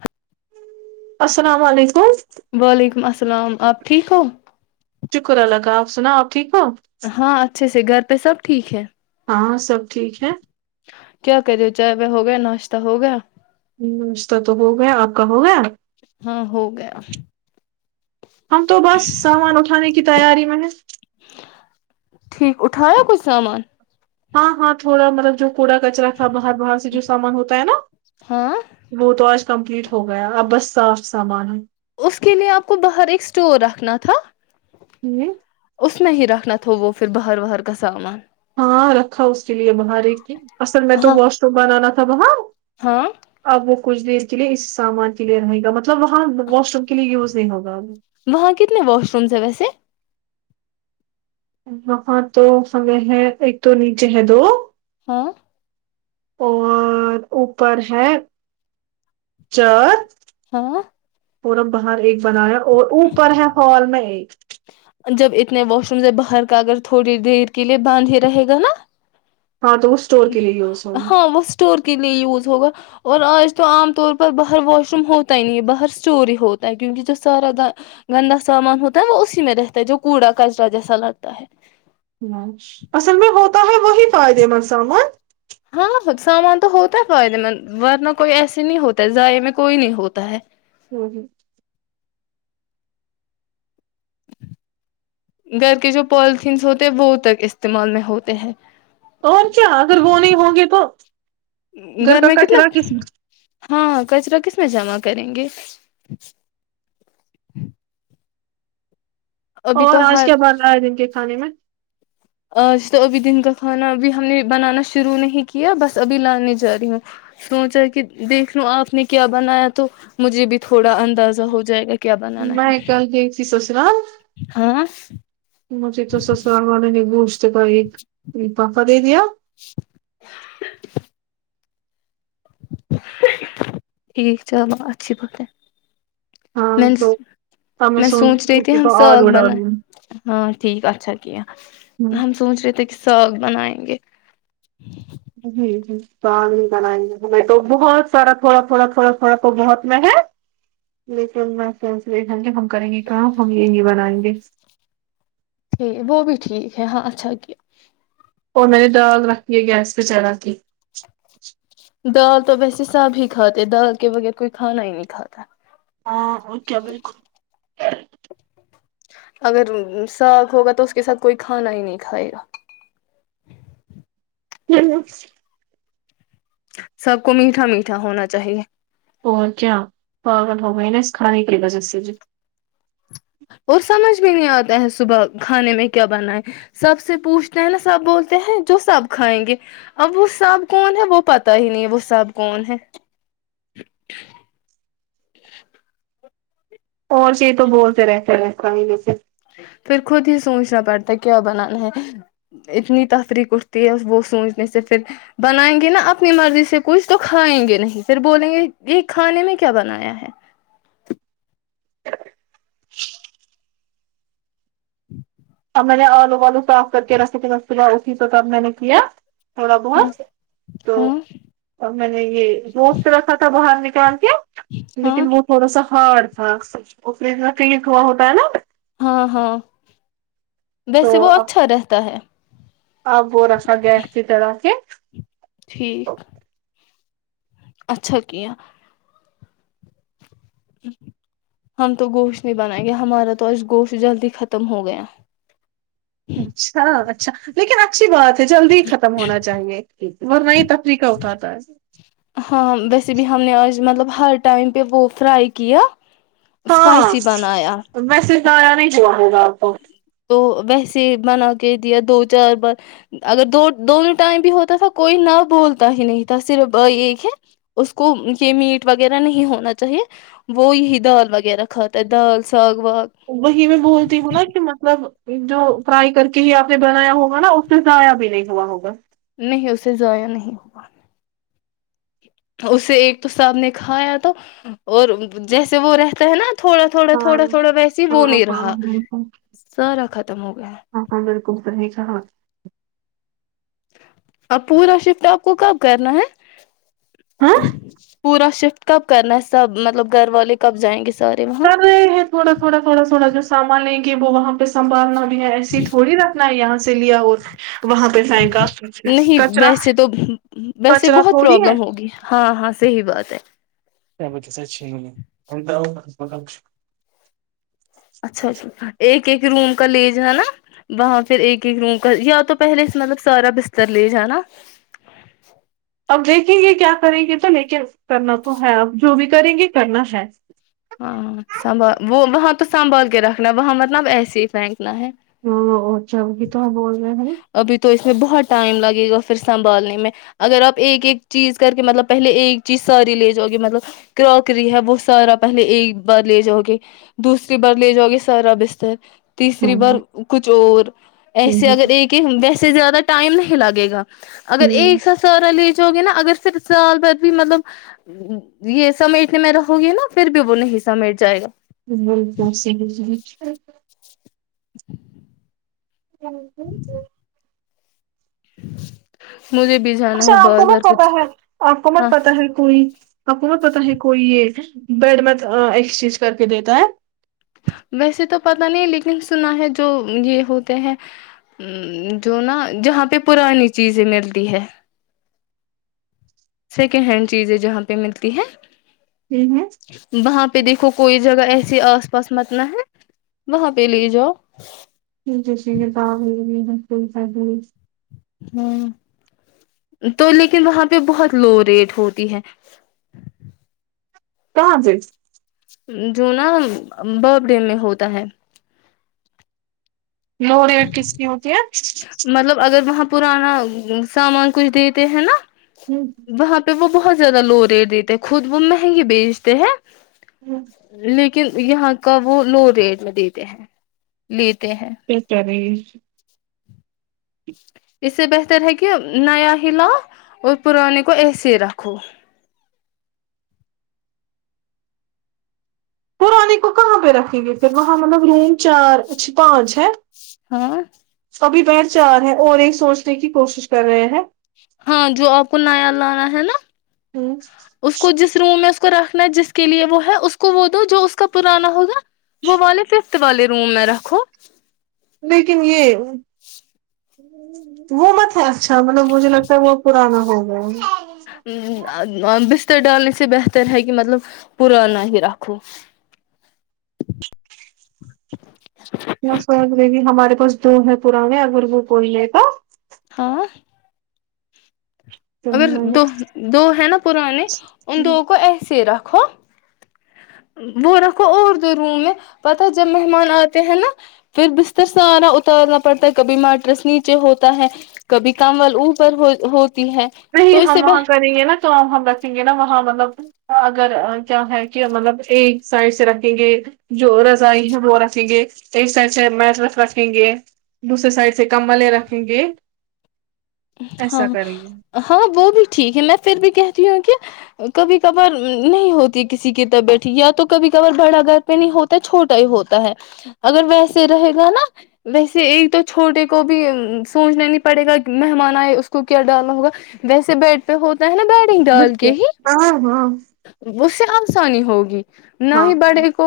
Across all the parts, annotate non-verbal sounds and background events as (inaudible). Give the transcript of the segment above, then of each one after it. ہاں السلام علیکم وعلیکم السلام اللام آپ ٹھیک ہو شکر اللہ کا آپ سنا آپ ٹھیک ہے ہاں اچھے گھر پہ سب ٹھیک ہے ہاں سب ٹھیک ہے کیا کرے ہو چائے پ ہو گیا ناشتہ ہو گیا ہ ناشتہ تو ہو گیا آپ کا ہوگیا ہاں ہو گیا ہم تو بس سامان اٹھانے کی تیاری میں نے ٹھیک اٹھایا کوچئی سامان ہاں ہاں تھوڑا مطلب جو کوڑا کچرا تھا باہر باہر سے جو سامان ہوتا ہے نا ہاں وہ تو کمپلیٹ ہو گیا اب بس صاف سامان ہے اس کے لیئے آپ کو باہر ایک اسٹور رکھنا تھا ہوں اس میں ہی رکھنا تھا وہ پھر باہر واہر کا سامان ہاں رکھا اس کے لیے باہر اصل میں تو ہاں واش روم بنانا تھا سب ہاں ہاں کچھ دیر کے لیے اس سامان کے لیے رہے گا مطلب وہاں واش روم کے لیے یوز نہیں ہوگا وہاں کتنے واش رومس ہیں ویسے الاں تو فگح ہے ایک تو نیچے ہے دو ہاں اور اوپر ہے چر ہاں پورا باہر ایک بنایا اور اوپر ہے ہال میں ایک جب اتنے واش روم سے باہر کا اگر تھوڑی دیر کے لیئے بند ہی رہے گا نا ہاں تو وہ اسٹور کے لیے یوز ہاں ہوگا وہ اسٹور کے لیے یوز ہوگا اور آج تو عام طور پر باہر واش روم ہوتا ہی نہیں ہے باہر اسٹوری ہوتا ہے کیونکہ جو سارا گندا سامان ہوتا ہے وہ اسی میں رہتا ہے جو کوڑا کچرا جیسا لگتا ہے ہ اصل میں ہوتا ہے وہی پائےدے سامان ہاں سامان تو ہوتا ہے فائدے مند ورنہ کوئی ایسے نہیں ہوتا ہے ضائع میں کوئی نہیں ہوتا ہے ہوں ہوں گھر کے جو پالیتھینس ہوتے ہیں وہ تک استعمال میں ہوتے ہیں اور کیا اگر وہ نہیں ہوں گے تو گھر کا میں کتنا کچرا کس ہاں کچرا کس میں جمع کریں گے ابھی اور تو آج ہر کیا بن رہا ہے دن کے کھانے میں آج تو ابھی دن کا کھانا ابھی ہم نے بنانا شروع نہیں کیا بس ابھی لانے جا رہی ہوں سوچا کہ دیکھ لو آپ نے کیا بنایا تو مجھے بھی تھوڑا اندازہ ہو جائے گا کیا بنانا میں ہے ایک گل یہی ت س جان ہاں مھے تو سسرال وال نے گوش کا ایک پک دیا (unintelligible) ٹھیک چلو اچھی پ ہاں میں تو اب میں سوچ ہوں رہی تھی اسی ہم کو ساگ آلو بنائے ڈالوں ہاں ٹھیک اچھا کہ ہوں ہم سوچ رہے تھے کہ ساگ بنائےیں ہمے جی ج تو آ بھی بنائیں گے ہمیں تو بہت سارا تھوڑا تھوڑا تھڑا تھوڑا تو بہت میں ہے لیکن میں کیسل ج گے ہم کریں گے کام ہم یہ نہیں بنائیں گے ٹھیک وہ بھی ٹھیک ہے ہاں اچھا کیا اور میں نے دال رکھی ہے گیس پہ چڑھا کے دال تو ویسے سب ہی کھاتے دال کے بغیر کوئی کھانا ہی نہیں کھاتا ہاں اوکے بالکل اگر ساگ ہوگا تو اس کے ساتھ کوئی کھانا ہی نہیں کھائے گا (unintelligible) سب کو میٹھا میٹھا ہونا چاہیے اور کیا پاگل ہو گئے نا اس کھانے کی وجہ سے ج اور سمجھ بھی نہیں آتا ہے صبح کھانے میں کیا بنائے سب سے پوچھتے ہیں نا سب بولتے ہیں جو سب کھائیں گے اب وہ سب کون ہے وہ پتا ہی نہیں وہ سب کون ہے اور چی تو بولتے رہتے رہس ہیچے پھر خود ہی سوچنا پڑتا ہے کیا بنانا ہے اتنی تفریق اٹھتی ہے وہ سوچنے سے پھر بنائیں گے نا اپنی مرضی سے کچھ تو کھائیں گے نہیں پھر بولیں گے یہ کھانے میں کیا بنایا ہے ہی اب میں نے الو صاف کر کے رکھا میاب میں نے صاف کر کے رکھے تو تب میں نے کیا تھوڑا ہاں بہت تو ہاں (unintelligible) گوشت رکھا تھا باہر نکال کے تو ہاں لیکن وہ تھوڑا سا ہارڈ تھا وہ فرج میں فریز ہوتا ہے نا ہاں ہاں تو ویسے وہ اچھا رہتا ہے آپ وہ رکھا گیا اس کی طر آ کے ٹھیک اچھا کیا ہم تو گوشت نہیں بنائیں گے ہمارا تو آ گوشت جلدی ختم ہو گیا اچھا اچھ لیکن آپ اچھی بات ہے جلدی ہی ختم ہونا چاہیے ورنہ ہی تفریقہ اٹھاتا ہے ہاں ویسے بھی ہم نے آج مطلب ہر ٹائم پہ وہ فرائی کیا ہاں اسپائسی بنایا ویسے اس کا آیا نہیں ہوا (inaudible) تو ویسے بنا کے دیا دو چار بار اگر دو دونوں ٹائم بھی ہوتا تھا کوئی نہ بولتا ہی نہیں تھا صرف ایک ہے اس کو یہ میٹ وغیرہ نہیں ہونا چاہیے وہ یہی دال وغیرہ کھاتا ہے دال ساگ واگ وہی میں بولتی ہوں ن کہ مطلب جو فرائی کر کے ہی آپ نے بنایا ہوگا نا اس سے ضایا بھی نہیں ہوا ہوگا نہیں اسے ضایا نہیں ہوا اسے ایک تو صاحب نے کھایا تو اور جیسے وہ رہتا ہے نا تھوڑا تھوڑا ہاں تھوڑا تھوڑا ویس وہ ہاں نہیں ہاں رہا بالکل سارا ختم ہو گیا ہاں (inaudible) اب پورا شفٹ آپ کو کب کرنا ہے پورا شف کب کرنا ہے سب مطلب گھر والے کب جائیں گے سارے وہاں سر ہے تھوڑا تھوڑا تھوڑا تھوڑا جو سامان ہے کہ وہاں پہ سنبالنا ایسی تھوڑی رکھنا ہے یہاں سے اس لیا اور وہاں پہ پھینکا نہیں کچرا ویسے تو ویسے کچرا بہت تھوڑی ہے پروابلم ہوگی ہاں ہاں صحیح بات ا (inaudible) کیا ب کیسچ اچھا ایک (inaudible) ایک ایک روم کا لے ج نا وہاں پھر ایک ایک روم کا یا تو پہلے مطلب سارا بستر لے ج نا اب دیکھیں گے کیا کریں گے تو لیک کرنا تو ہے اب جو بھی کریں گے کرنا ہے ہاں سنبھال وہ وہاں تو سنبھال کے رکھنا وہاں مطلب ایسے ہی فک ہ جب بھی تو بول رہے ہیںا ھر بہت ٹائم لگے گا پھر سنبھالنے میں اگر آپ ایک ایک چیز کر کے مطلب پہلے ایک چیز ساری لے جاؤ گے مطلب کرواکری ہے وہ سارا پہلے ایک بار لے جاؤ گے دوسری بار لے جاؤ گے سارا بستر تیسری بار کچھ اور ایسے اگر ایک ایک ویسے زیادہ ٹم نہیں لگے گا اگر ایک سا سورا لی گے نا اگر صرف سال ب بھی مطلب یہ سمیٹنے میں رہو گی نا پھر بھی وہ نہیں حصہ مٹ جائے گا بک س (inaudible) ہ (inaudible) مجھے بھی جانا ہے اچھا آپ کو بازار مت پتا کچھ ہے آپ کو ہاں مت پتا ہے کوئی حکومت پتا ہے کوئی یہ بیڈ میںت ایکسچینج کر کے دیتا ہے ویسے تو پت نہیں لیکن سنا ہے جو یہ ہوتے ہے جو نا جہاں پہ پرانی چیزیں ملتی ہے سیکنڈ ہینڈ چیزیں جہاں پہ ملتی ہیں ہے وہاں پہ دیکھو کوئی جگہ ایسیے آس پاس متنا ہے وہاں پہ لے جاؤ ج جیسی کتاب ہے گ ہے س س د (inaudible) ہ تو لیکن وہاں پہ بہت لو ریٹ ہوتی ہے کہاں سے جو نا بر ڈے میں ہوتا ہے لوری کس کی ہوتی ہے مطلب اگر وہاں پرانا سامان کچھ دیتے ہیں نا ہوں، وہاں پہ وہ بہت زیادہ لو ریٹ دیتے ہیں خود وہ مہنگے بیچتے ہیں ہوں۔ ل ل یہاں کا وہ لو ریٹ میں دیتے ہیں لی ہیں رش اس سے بہتر ہے کہ نیا ہلا اور پرانے کو ایسے رکھو پرانے کو کہاں پہ رکھیں گے پھر وہاں مطلب رینگ چار اچ پانچ ہے ہاں سبھی ب چار ہیں اور ایک سوچنے کی کوشش کر رہے ہیں ہاں جو آپ کو نیا لانا ہے نا ہوں، اس کو جس روم میں کو رکھنا جس کے لیے وہ ہے اس کو وہ دو جو اس کا پرانا ہوگا وہ والے ففتھ والے روم میں رکھو لیکن یہ وہ مطلب اچھا مطلب مجھے لگتا ہے وہ پرانا ہو ھم ہ ب (inaudible) ر ڈالنے سے بہتر ہے کہ مطلب پرانا ہی رکھو (inaudible) سوی ہمارے پاس دو ہیں پرانے اگر وہ بول لے تو ہاں تو اگر دو ہم دو ہیں نا پرانے ان دووں کو ایسیرا و وہ رکھو اور د روم میں پتا جب مہمان آتے ہیں نا پھر بستر س آارا اتارنا پڑتا ہے کبھی ماٹرس نیچے ہوتا ہے کبھی کم وال اوپر ہوتی ہے تو نہیں اس سے ہم وہاں کریں گے نا کام ہم رکھیں گے نا وہاں مطلب اگر کیا ہے کہ مطلب ایک سائڈ سے رکھیں گے جو رزاائی ہیں ہو رہ سیں گ ایک سائڈ سے میٹ رف رکھیں گے دوسرے سائڈ سے کمبلے رکھیں گے ایسا ہاں کریے ہاں وہ بھی ٹھیک ہے میں پھر بھی کہتی ہوں کہ کبھی کبھار نہیں ہوتی کسی کی طبیعت یا تو کبھی کبھار بڑا گھر پہ نہیں ہوتا چھوٹا ہی ہوتا ہے اگر ویسے رہے گا نا ویسے ایک تو چھوٹے کو بھی سوچنا نہیں پڑے گا مہمان آئے اس کو کیا ڈالنا ہوگا ویسے بیڈ پہ ہوتا ہے نا بیڈنگ بس ڈال کے ہی ہاں ہاں اس سے آسانی ہوگی نہیں ہاں ہی بڑھے کو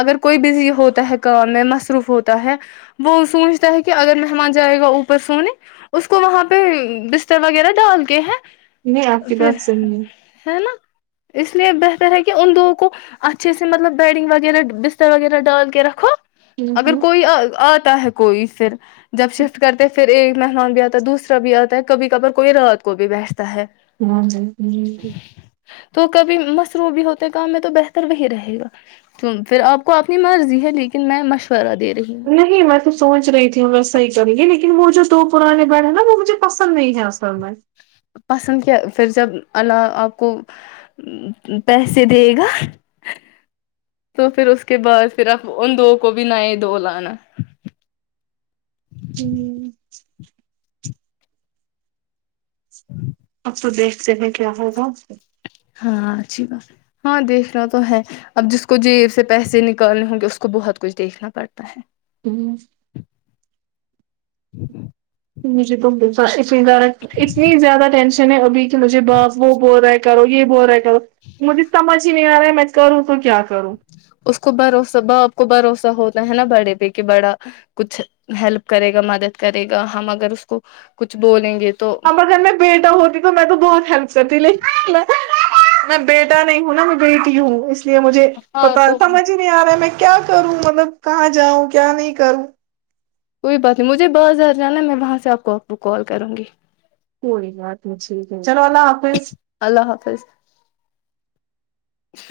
اگر کوئی بزی ہوتا ہے کام میں مصروف ہوتا ہے وہ سوچتا ہے کہ اگر مہمان جائے گا اوپر سونے اس کو وہاں پہ بستر وغیرہ ڈال کے ہیں نہیں آپ کی بات صحیح ہے ہے نا اس لیے بہتر ہے کہ ان دگوں کو اچھے سے مطلب بیڈنگ وغیرہ بستر وغیرہ ڈال کے رکھو ہوں، اگر ہوں۔ کوئی آ آ تا ہے کوئی پھر جب شفٹ کرتے پھر یہ م میںمان گیا دوسرا بھی آتا ہے کبھی کبار کوئی رات کو بھی بیٹھتا ہے ہ جی جی تو کبھی مصروع بھی ہوتے کام میں تو بہتر وہی رہے گا پھر آپ کو اپنی مرضی ہے لیکن میں مشورہ دے رہی ہوں نہیں میں تو سوچ رہی تھی ہم و صحی کریں گے لیکن م جو تو پرانے بیڑ ہیں نا وہ مجھے پسند نہیں ہے میں پسند کیا پھر جب ال آپ کو پیسے دے گا تو پھر اس کے بعد پھر آپ ان دو کو بھی نئے دو لانا ہوں اب تو دیکھتے ہیں کیا ہو گا ہاں اچھی بات ہاں دیکھنا تو ہے اب جس کو جیب سے پیسے نکالنے ہوں گے اس کو بہت کچھ دیکھنا پڑتا ہے ہوں ہ ہ (inaudible) ج جی د س اتنی زیادہ ٹینشن نے ابھی مجھے باپ وہ بول رہا ہے کرو گ یہ بہت مج بھی سمج نہیں آ رہا ہے میں کروں کو کیا کر اس کو بھروسہ باپ کو بھروسہ ہوتا ہے نا بڑے پہ کہ بڑا کچھ ہیلپ کرے گا مدد کرے گا ہم اگر اس کو کچھ بولیں گے تو ہمار گھر میں بیٹا ہوتی تو میں تو بہت ہیلپ کرتی لیکن میں بیٹا نہیں ہوں ن نہا میں بیٹی ہوں اس مجھے ہاں پتا تو سمجھ ہی نہیں آ رہا ہے میں کیا کروں مطلب کہاں جاؤں کیا نہیں کروں کوئی بات نہیں مجھے بازار جانا ہے میں وہاں سے آپ کو کال کروں گی کوئی بات نہیں ٹھیک ہے چلو اللہ حافظ جچ (inaudible)